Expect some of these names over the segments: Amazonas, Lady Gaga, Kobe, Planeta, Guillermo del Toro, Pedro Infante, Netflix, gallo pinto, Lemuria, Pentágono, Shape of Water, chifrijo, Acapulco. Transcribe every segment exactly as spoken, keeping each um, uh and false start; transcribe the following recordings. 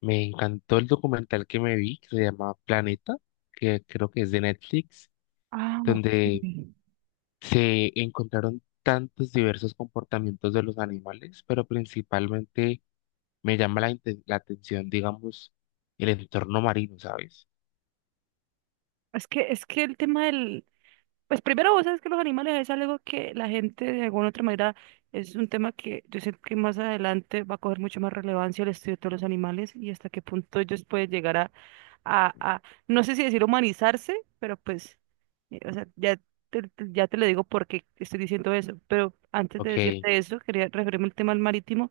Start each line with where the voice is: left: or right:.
left: Me encantó el documental que me vi, que se llama Planeta, que creo que es de Netflix,
right: Ah,
left: donde
right: ok.
left: se encontraron tantos diversos comportamientos de los animales, pero principalmente me llama la, inte- la atención, digamos, el entorno marino, ¿sabes?
right: Es que, es que el tema del, pues primero vos sabes que los animales es algo que la gente de alguna otra manera es un tema que yo sé que más adelante va a coger mucho más relevancia el estudio de todos los animales y hasta qué punto ellos pueden llegar a, a, a no sé si decir humanizarse, pero pues, eh, o sea, ya te, te- ya te lo digo porque estoy diciendo eso, pero antes de
left: Ok,
right: decirte eso, quería referirme al tema del marítimo,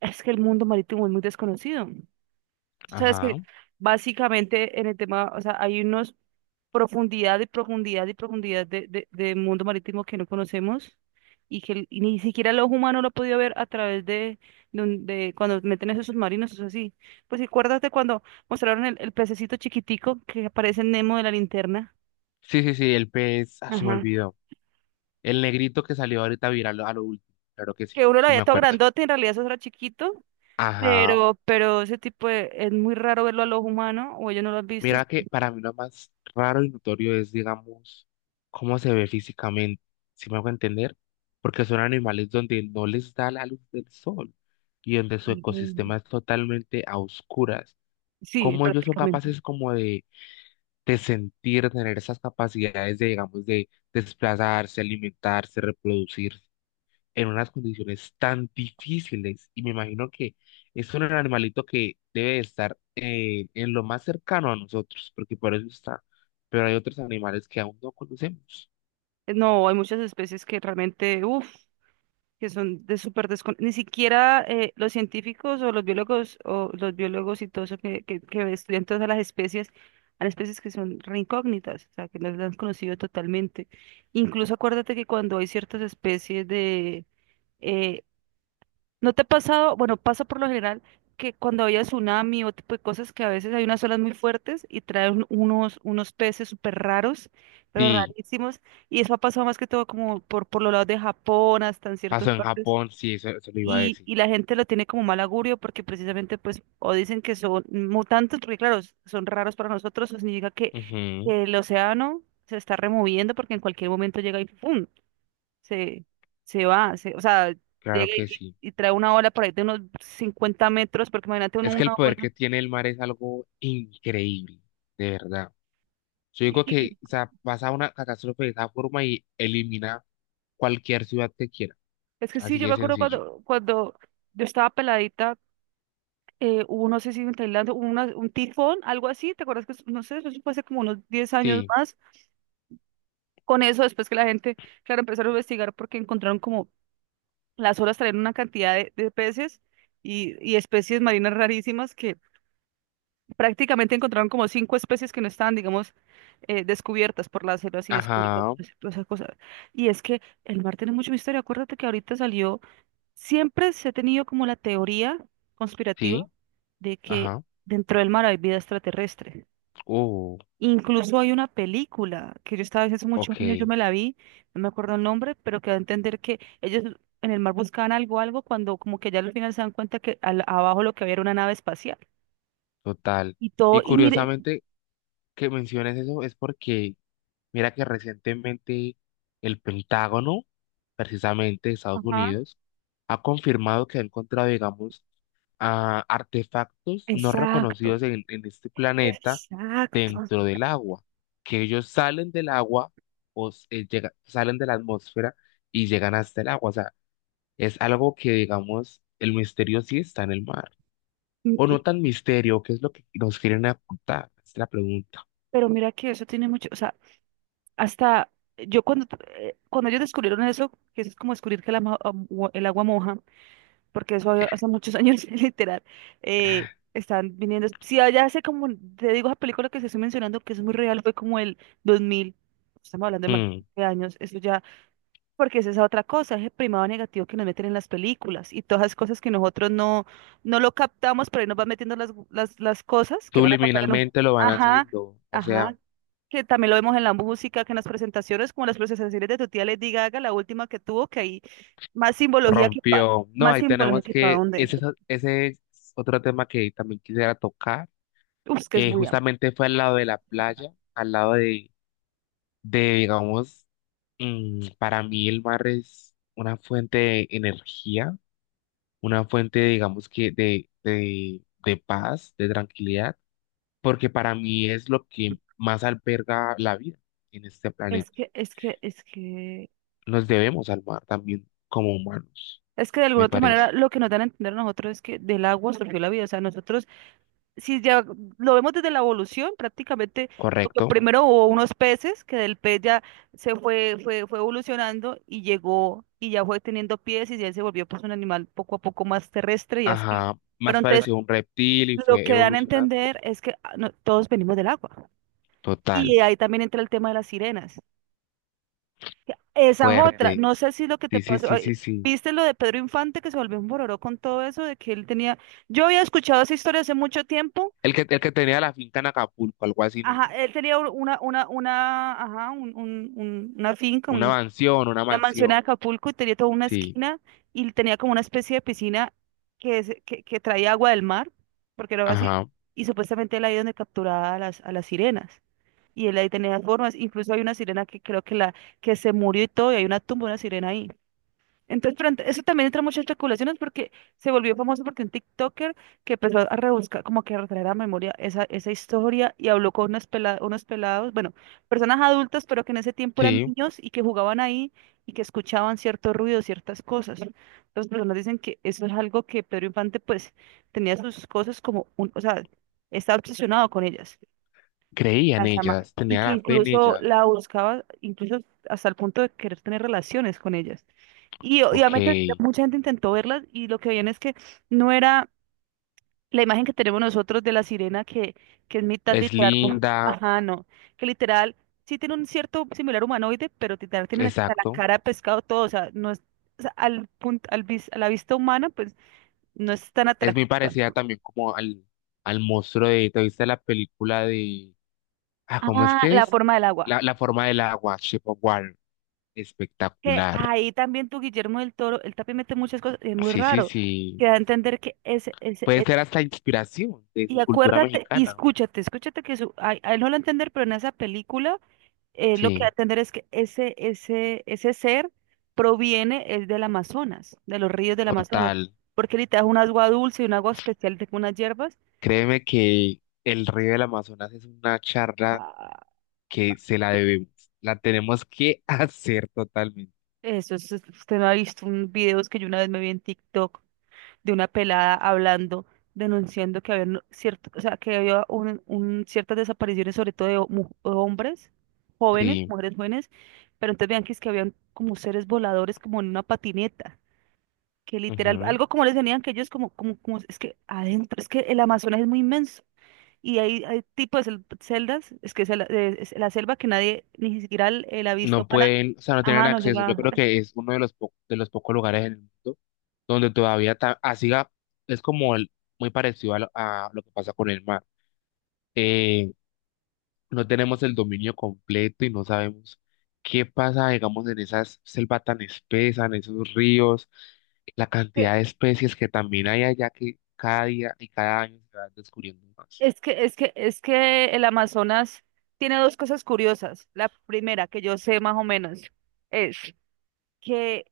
right: es que el mundo marítimo es muy desconocido. Tú sabes que
left: ajá.
right: básicamente en el tema, o sea, hay unos profundidad y profundidad y profundidad de, de, de mundo marítimo que no conocemos y que el- y ni siquiera el ojo humano lo ha podido ver a través de, de, un- de cuando meten esos submarinos, eso así. Pues acuérdate cuando mostraron el, el pececito chiquitico que aparece en Nemo de la linterna.
left: Sí, sí, sí, el pez, ah, se me
right: Ajá.
left: olvidó. El negrito que salió ahorita viral a lo último, claro que
right: Que
left: sí,
right: uno lo
left: sí
right: veía
left: me
right: todo
left: acuerdo.
right: grandote, en realidad eso era chiquito,
left: Ajá.
right: pero, pero ese tipo de- es muy raro verlo al ojo humano o ellos no lo han visto.
left: Mira que para mí lo más raro y notorio es, digamos, cómo se ve físicamente, si me hago entender, porque son animales donde no les da la luz del sol y donde su
right: Ujú.
left: ecosistema es totalmente a oscuras.
right: Sí,
left: Cómo ellos son
right: prácticamente.
left: capaces como de, de sentir, tener esas capacidades de, digamos, de desplazarse, alimentarse, reproducirse en unas condiciones tan difíciles. Y me imagino que es un animalito que debe de estar eh, en lo más cercano a nosotros, porque por eso está. Pero hay otros animales que aún no conocemos.
right: No, hay muchas especies que realmente, uff, que son de súper descon... Ni siquiera eh, los científicos o los biólogos o los biólogos y todo eso que, que, que estudian todas las especies, hay especies que son re incógnitas, o sea, que no las han conocido totalmente. Incluso acuérdate que cuando hay ciertas especies de... eh, ¿no te ha pasado? Bueno, pasa por lo general que cuando había tsunami o tipo de cosas que a veces hay unas olas muy fuertes y traen unos, unos peces súper raros, pero
left: Sí,
right: rarísimos, y eso ha pasado más que todo como por, por los lados de Japón, hasta en ciertas
left: pasó en
right: partes
left: Japón, sí, eso, eso lo iba a
right: y,
left: decir.
right: y la gente lo tiene como mal augurio porque precisamente pues o dicen que son mutantes, porque claro, s- son raros para nosotros, eso significa que
left: Ujú,
right: el océano se está removiendo porque en cualquier momento llega y ¡pum! se, se va, se- o sea,
left: claro
right: llega
left: que
right: y,
left: sí.
right: y trae una ola por ahí de unos cincuenta metros, porque imagínate uno-
left: Es que el
right: una
left: poder
right: ola.
left: que tiene el mar es algo increíble, de verdad. Yo digo
right: Y
left: que, o sea, pasa una catástrofe de esa forma y elimina cualquier ciudad que quiera.
right: es que sí,
left: Así
right: yo
left: de
right: me acuerdo
left: sencillo.
right: cuando, cuando yo estaba peladita, eh, hubo, no sé si en Tailandia, hubo una- un tifón, algo así, ¿te acuerdas que, es- no sé, eso fue hace como unos diez años
left: Sí,
right: más? Con eso, después que la gente, claro, empezaron a investigar porque encontraron como las olas traían una cantidad de, de peces y, y especies marinas rarísimas que prácticamente encontraron como cinco especies que no estaban, digamos, eh, descubiertas por las olas y descubrieron
left: ajá,
right: pues, todas esas cosas. Y es que el mar tiene mucho misterio. Acuérdate que ahorita salió, siempre se ha tenido como la teoría conspirativa
left: sí,
right: de que
left: ajá.
right: dentro del mar hay vida extraterrestre.
left: Oh,
right: Incluso hay una película que yo estaba hace hace
left: ok,
right: muchos años, yo me la vi, no me acuerdo el nombre, pero que da a entender que ellos en el mar buscaban algo, algo, cuando como que ya al final se dan cuenta que al- abajo lo que había era una nave espacial.
left: total.
right: Y todo,
left: Y
right: y mire,
left: curiosamente que menciones eso es porque, mira que recientemente el Pentágono, precisamente de Estados
right: ajá,
left: Unidos, ha confirmado que ha encontrado, digamos, ah, artefactos no
right: exacto,
left: reconocidos en, en este planeta
right: exacto.
left: dentro del agua, que ellos salen del agua o s- eh, llega- salen de la atmósfera y llegan hasta el agua. O sea, es algo que, digamos, el misterio sí está en el mar.
right: Y-
left: O no
right: y-
left: tan misterio, ¿qué es lo que nos quieren apuntar? Es la pregunta.
right: pero mira que eso tiene mucho, o sea, hasta yo cuando, eh, cuando ellos descubrieron eso, que eso es como descubrir que el ama- am- ua- el agua, moja porque eso había- hace muchos años, literal, eh, están viniendo. Si allá hace como, te digo, esa película que se estoy mencionando, que es muy real, fue como el dos mil, estamos hablando de más
left: Mm,
right: de años, eso ya, porque es esa otra cosa, ese primado negativo que nos meten en las películas y todas esas cosas que nosotros no, no lo captamos, pero ahí nos van metiendo las, las, las cosas que van a pasar en un...
left: subliminalmente lo van
right: Ajá,
left: haciendo, o sea,
right: ajá, que también lo vemos en la música, que en las presentaciones, como las presentaciones de tu tía Lady Gaga, la última que tuvo, que hay más simbología que para,
left: rompió. No,
right: más
left: ahí
right: simbología
left: tenemos
right: que para
left: que,
right: dónde.
left: ese, es o- ese es otro tema que también quisiera tocar.
right: Uf, es que es
left: Eh,
right: muy amplio.
left: justamente fue al lado de la playa, al lado de, de digamos, mm, para mí el mar es una fuente de energía, una fuente, digamos, que de, de, de paz, de tranquilidad porque para mí es lo que más alberga la vida en este
right: Es
left: planeta.
right: que, es que, es que,
left: Nos debemos al mar también como humanos,
right: es que de
left: me
right: alguna otra
left: parece.
right: manera lo que nos dan a entender a nosotros es que del agua surgió la vida. O sea, nosotros si ya lo vemos desde la evolución, prácticamente lo que
left: ¿Correcto?
right: primero hubo unos peces, que del pez ya se fue, fue, fue evolucionando y llegó y ya fue teniendo pies y ya se volvió pues un animal poco a poco más terrestre y así.
left: Ajá,
right: Pero
left: más
right: entonces
left: pareció un reptil y
right: lo
left: fue
right: que dan a
left: evolucionando.
right: entender es que ah, no- todos venimos del agua.
left: Total,
right: Y ahí también entra el tema de las sirenas. Que esa es otra,
left: fuerte.
right: no sé si lo que te
left: Sí, sí,
right: pasó,
left: sí,
right: ay,
left: sí, sí.
right: viste lo de Pedro Infante que se volvió un bororó con todo eso, de que él tenía, yo había escuchado esa historia hace mucho tiempo.
left: El que, el que tenía la finca en Acapulco, algo así, ¿no?
right: Ajá, él tenía un- una, una, una, ajá, un, un- un- una finca,
left: Una
right: un-
left: mansión, una
right: una mansión en
left: mansión.
right: Acapulco y tenía toda una
left: Sí,
right: esquina y tenía como una especie de piscina que, se- que, que traía agua del mar, porque era así,
left: ajá,
right: y supuestamente él ahí donde capturaba a las, a las sirenas. Y él ahí tenía las formas, incluso hay una sirena que creo que la que se murió y todo, y hay una tumba de una sirena ahí. Entonces, pero ent- eso también entra muchas especulaciones porque se volvió famoso porque un TikToker que empezó a rebuscar, como que a retraer a memoria esa, esa historia y habló con unos, pela- unos pelados, bueno, personas adultas, pero que en ese tiempo eran
left: sí.
right: niños y que jugaban ahí y que escuchaban cierto ruido, ciertas cosas. Las personas dicen que eso es algo que Pedro Infante, pues, tenía sus cosas como un, o sea, estaba obsesionado con ellas,
left: Creía en
right: las ama,
left: ellas,
right: y
left: tenía
right: que
left: la fe en
right: incluso
left: ellas.
right: la buscaba, incluso hasta el punto de querer tener relaciones con ellas. Y
left: Ok,
right: obviamente mucha gente intentó verlas y lo que veían es que no era la imagen que tenemos nosotros de la sirena que, que es mitad
left: es
right: literal. Mo-
left: linda,
right: ajá, no. Que literal sí tiene un cierto similar humanoide, pero literal tiene la, la
left: exacto.
right: cara de pescado todo. O sea, no es, o sea, al punto, al vis- a la vista humana, pues no es tan
left: Es muy
right: atractiva.
left: parecida también como al, al monstruo de, ¿te viste la película de, ah, ¿cómo es
right: Ah,
left: que
right: la
left: es?
right: forma del agua.
left: La, la forma del agua, Shape of Water,
right: Que
left: espectacular.
right: ahí también tu Guillermo del Toro, él también mete muchas cosas, es muy
left: Sí, sí,
right: raro,
left: sí.
right: que da a entender que es,
left: Puede ser hasta inspiración de su
right: y
left: cultura
right: acuérdate, y
left: mexicana.
right: escúchate, escúchate que su, a, a él no lo va a entender, pero en esa película eh, lo que va a
left: Sí,
right: entender es que ese, ese, ese ser proviene es del Amazonas, de los ríos del Amazonas,
left: total.
right: porque él te da un agua dulce y un agua especial de unas hierbas.
left: Créeme que el río del Amazonas es una charla
right: Ah,
left: que se la debemos. La tenemos que hacer totalmente.
right: eso es- usted me ha visto un videos que yo una vez me vi en TikTok, de una pelada hablando, denunciando que había no- cierto, o sea, que había un, un- ciertas desapariciones, sobre todo de ho- mu- hombres jóvenes,
left: Sí.
right: mujeres jóvenes, pero entonces vean que es que habían como seres voladores como en una patineta, que literal,
left: Ujú.
right: algo como les venían que ellos como, como, como, es que adentro, es que el Amazonas es muy inmenso. Y hay, hay tipos de cel- celdas, es que es la, es la selva que nadie, ni siquiera el- la vista
left: No
right: humana,
left: pueden, o sea, no tienen
right: ajá, no
left: acceso. Yo
right: llega.
left: creo que es uno de los, po- de los pocos lugares en el mundo donde todavía ta- así ga- es como el- muy parecido a lo, a lo que pasa con el mar. Eh, no tenemos el dominio completo y no sabemos qué pasa, digamos, en esas selvas tan espesas, en esos ríos, la cantidad de especies que también hay allá que cada día y cada año se van descubriendo más.
right: Es que, es que, es que el Amazonas tiene dos cosas curiosas. La primera, que yo sé más o menos, es que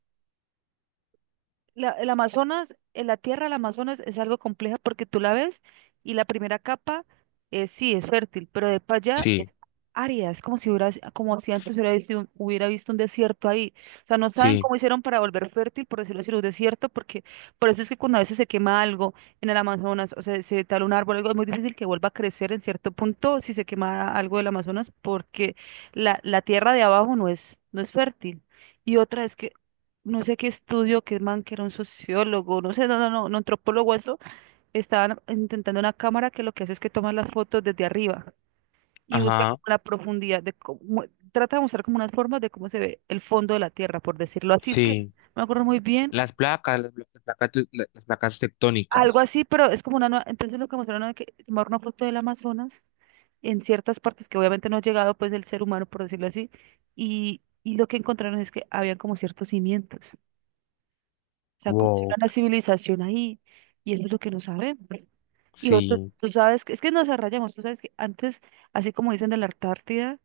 right: la, el Amazonas, eh, la tierra del Amazonas es algo compleja porque tú la ves y la primera capa eh, sí es fértil, pero de para allá
left: Sí,
right: es árida, es como si hubiera, como si antes hubiera visto, un- hubiera visto un desierto ahí. O sea, no saben
left: sí,
right: cómo hicieron para volver fértil, por decirlo así, un desierto, porque por eso es que cuando a veces se quema algo en el Amazonas, o sea, se tal un árbol, algo, es muy difícil que vuelva a crecer en cierto punto si se quema algo del Amazonas, porque la, la tierra de abajo no es, no es fértil. Y otra es que no sé qué estudio, que el man, que era un sociólogo, no sé, no, no, no, un antropólogo, eso, estaban intentando una cámara que lo que hace es que toma las fotos desde arriba y busca
left: ajá,
right: como la profundidad de cómo, trata de mostrar como unas formas de cómo se ve el fondo de la Tierra, por decirlo así, es que no
left: sí.
right: me acuerdo muy bien,
left: Las placas, las, las placas, te- las placas
right: algo
left: tectónicas.
right: así, pero es como una nueva, entonces lo que mostraron es que tomar una foto del Amazonas en ciertas partes que obviamente no ha llegado pues el ser humano, por decirlo así, y, y lo que encontraron es que habían como ciertos cimientos. O sea, como si hubiera
left: Wow,
right: una civilización ahí, y eso es lo que no sabemos. Y otros,
left: sí,
right: tú sabes que, es que nos arrayamos, tú sabes que antes, así como dicen de la Antártida,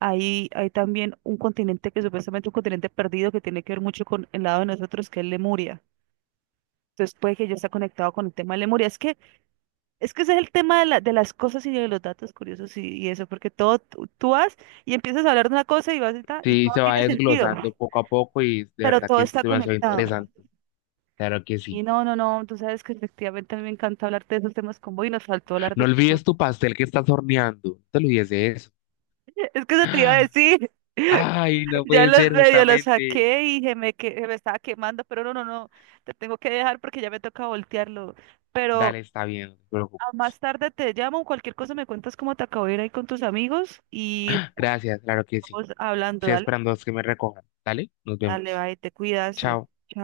right: hay, hay también un continente que supuestamente un continente perdido que tiene que ver mucho con el lado de nosotros, que es Lemuria. Entonces puede que ya está conectado con el tema de Lemuria. Es que, es que ese es el tema de, la- de las cosas y de los datos curiosos y, y eso, porque todo, tú, tú vas y empiezas a hablar de una cosa y vas y, ta, y
left: sí,
right: todo
left: se va
right: tiene sentido,
left: desglosando poco a poco y de
right: pero eh,
left: verdad
right: todo
left: que es
right: está
left: demasiado
right: conectado.
left: interesante. Claro que
right: Y
left: sí.
right: no, no, no, tú sabes que efectivamente a mí me encanta hablar de esos temas con vos y nos faltó hablar
left: No
right: de...
left: olvides tu pastel que estás horneando, no te olvides de eso.
right: Es que eso te iba a decir.
left: Ay, no
right: Ya
left: puede
right: los
left: ser
right: medio los
left: justamente.
right: saqué y se me, que, se me estaba quemando, pero no, no, no, te tengo que dejar porque ya me toca voltearlo. Pero
left: Dale, está bien, no te
right: a
left: preocupes.
right: más tarde te llamo, cualquier cosa me cuentas cómo te acabó de ir ahí con tus amigos y
left: Gracias, claro que sí.
right: vamos hablando,
left: Estoy
right: dale,
left: esperando a que me recojan. Dale, nos
right: dale,
left: vemos.
right: bye, te cuidas.
left: Chao.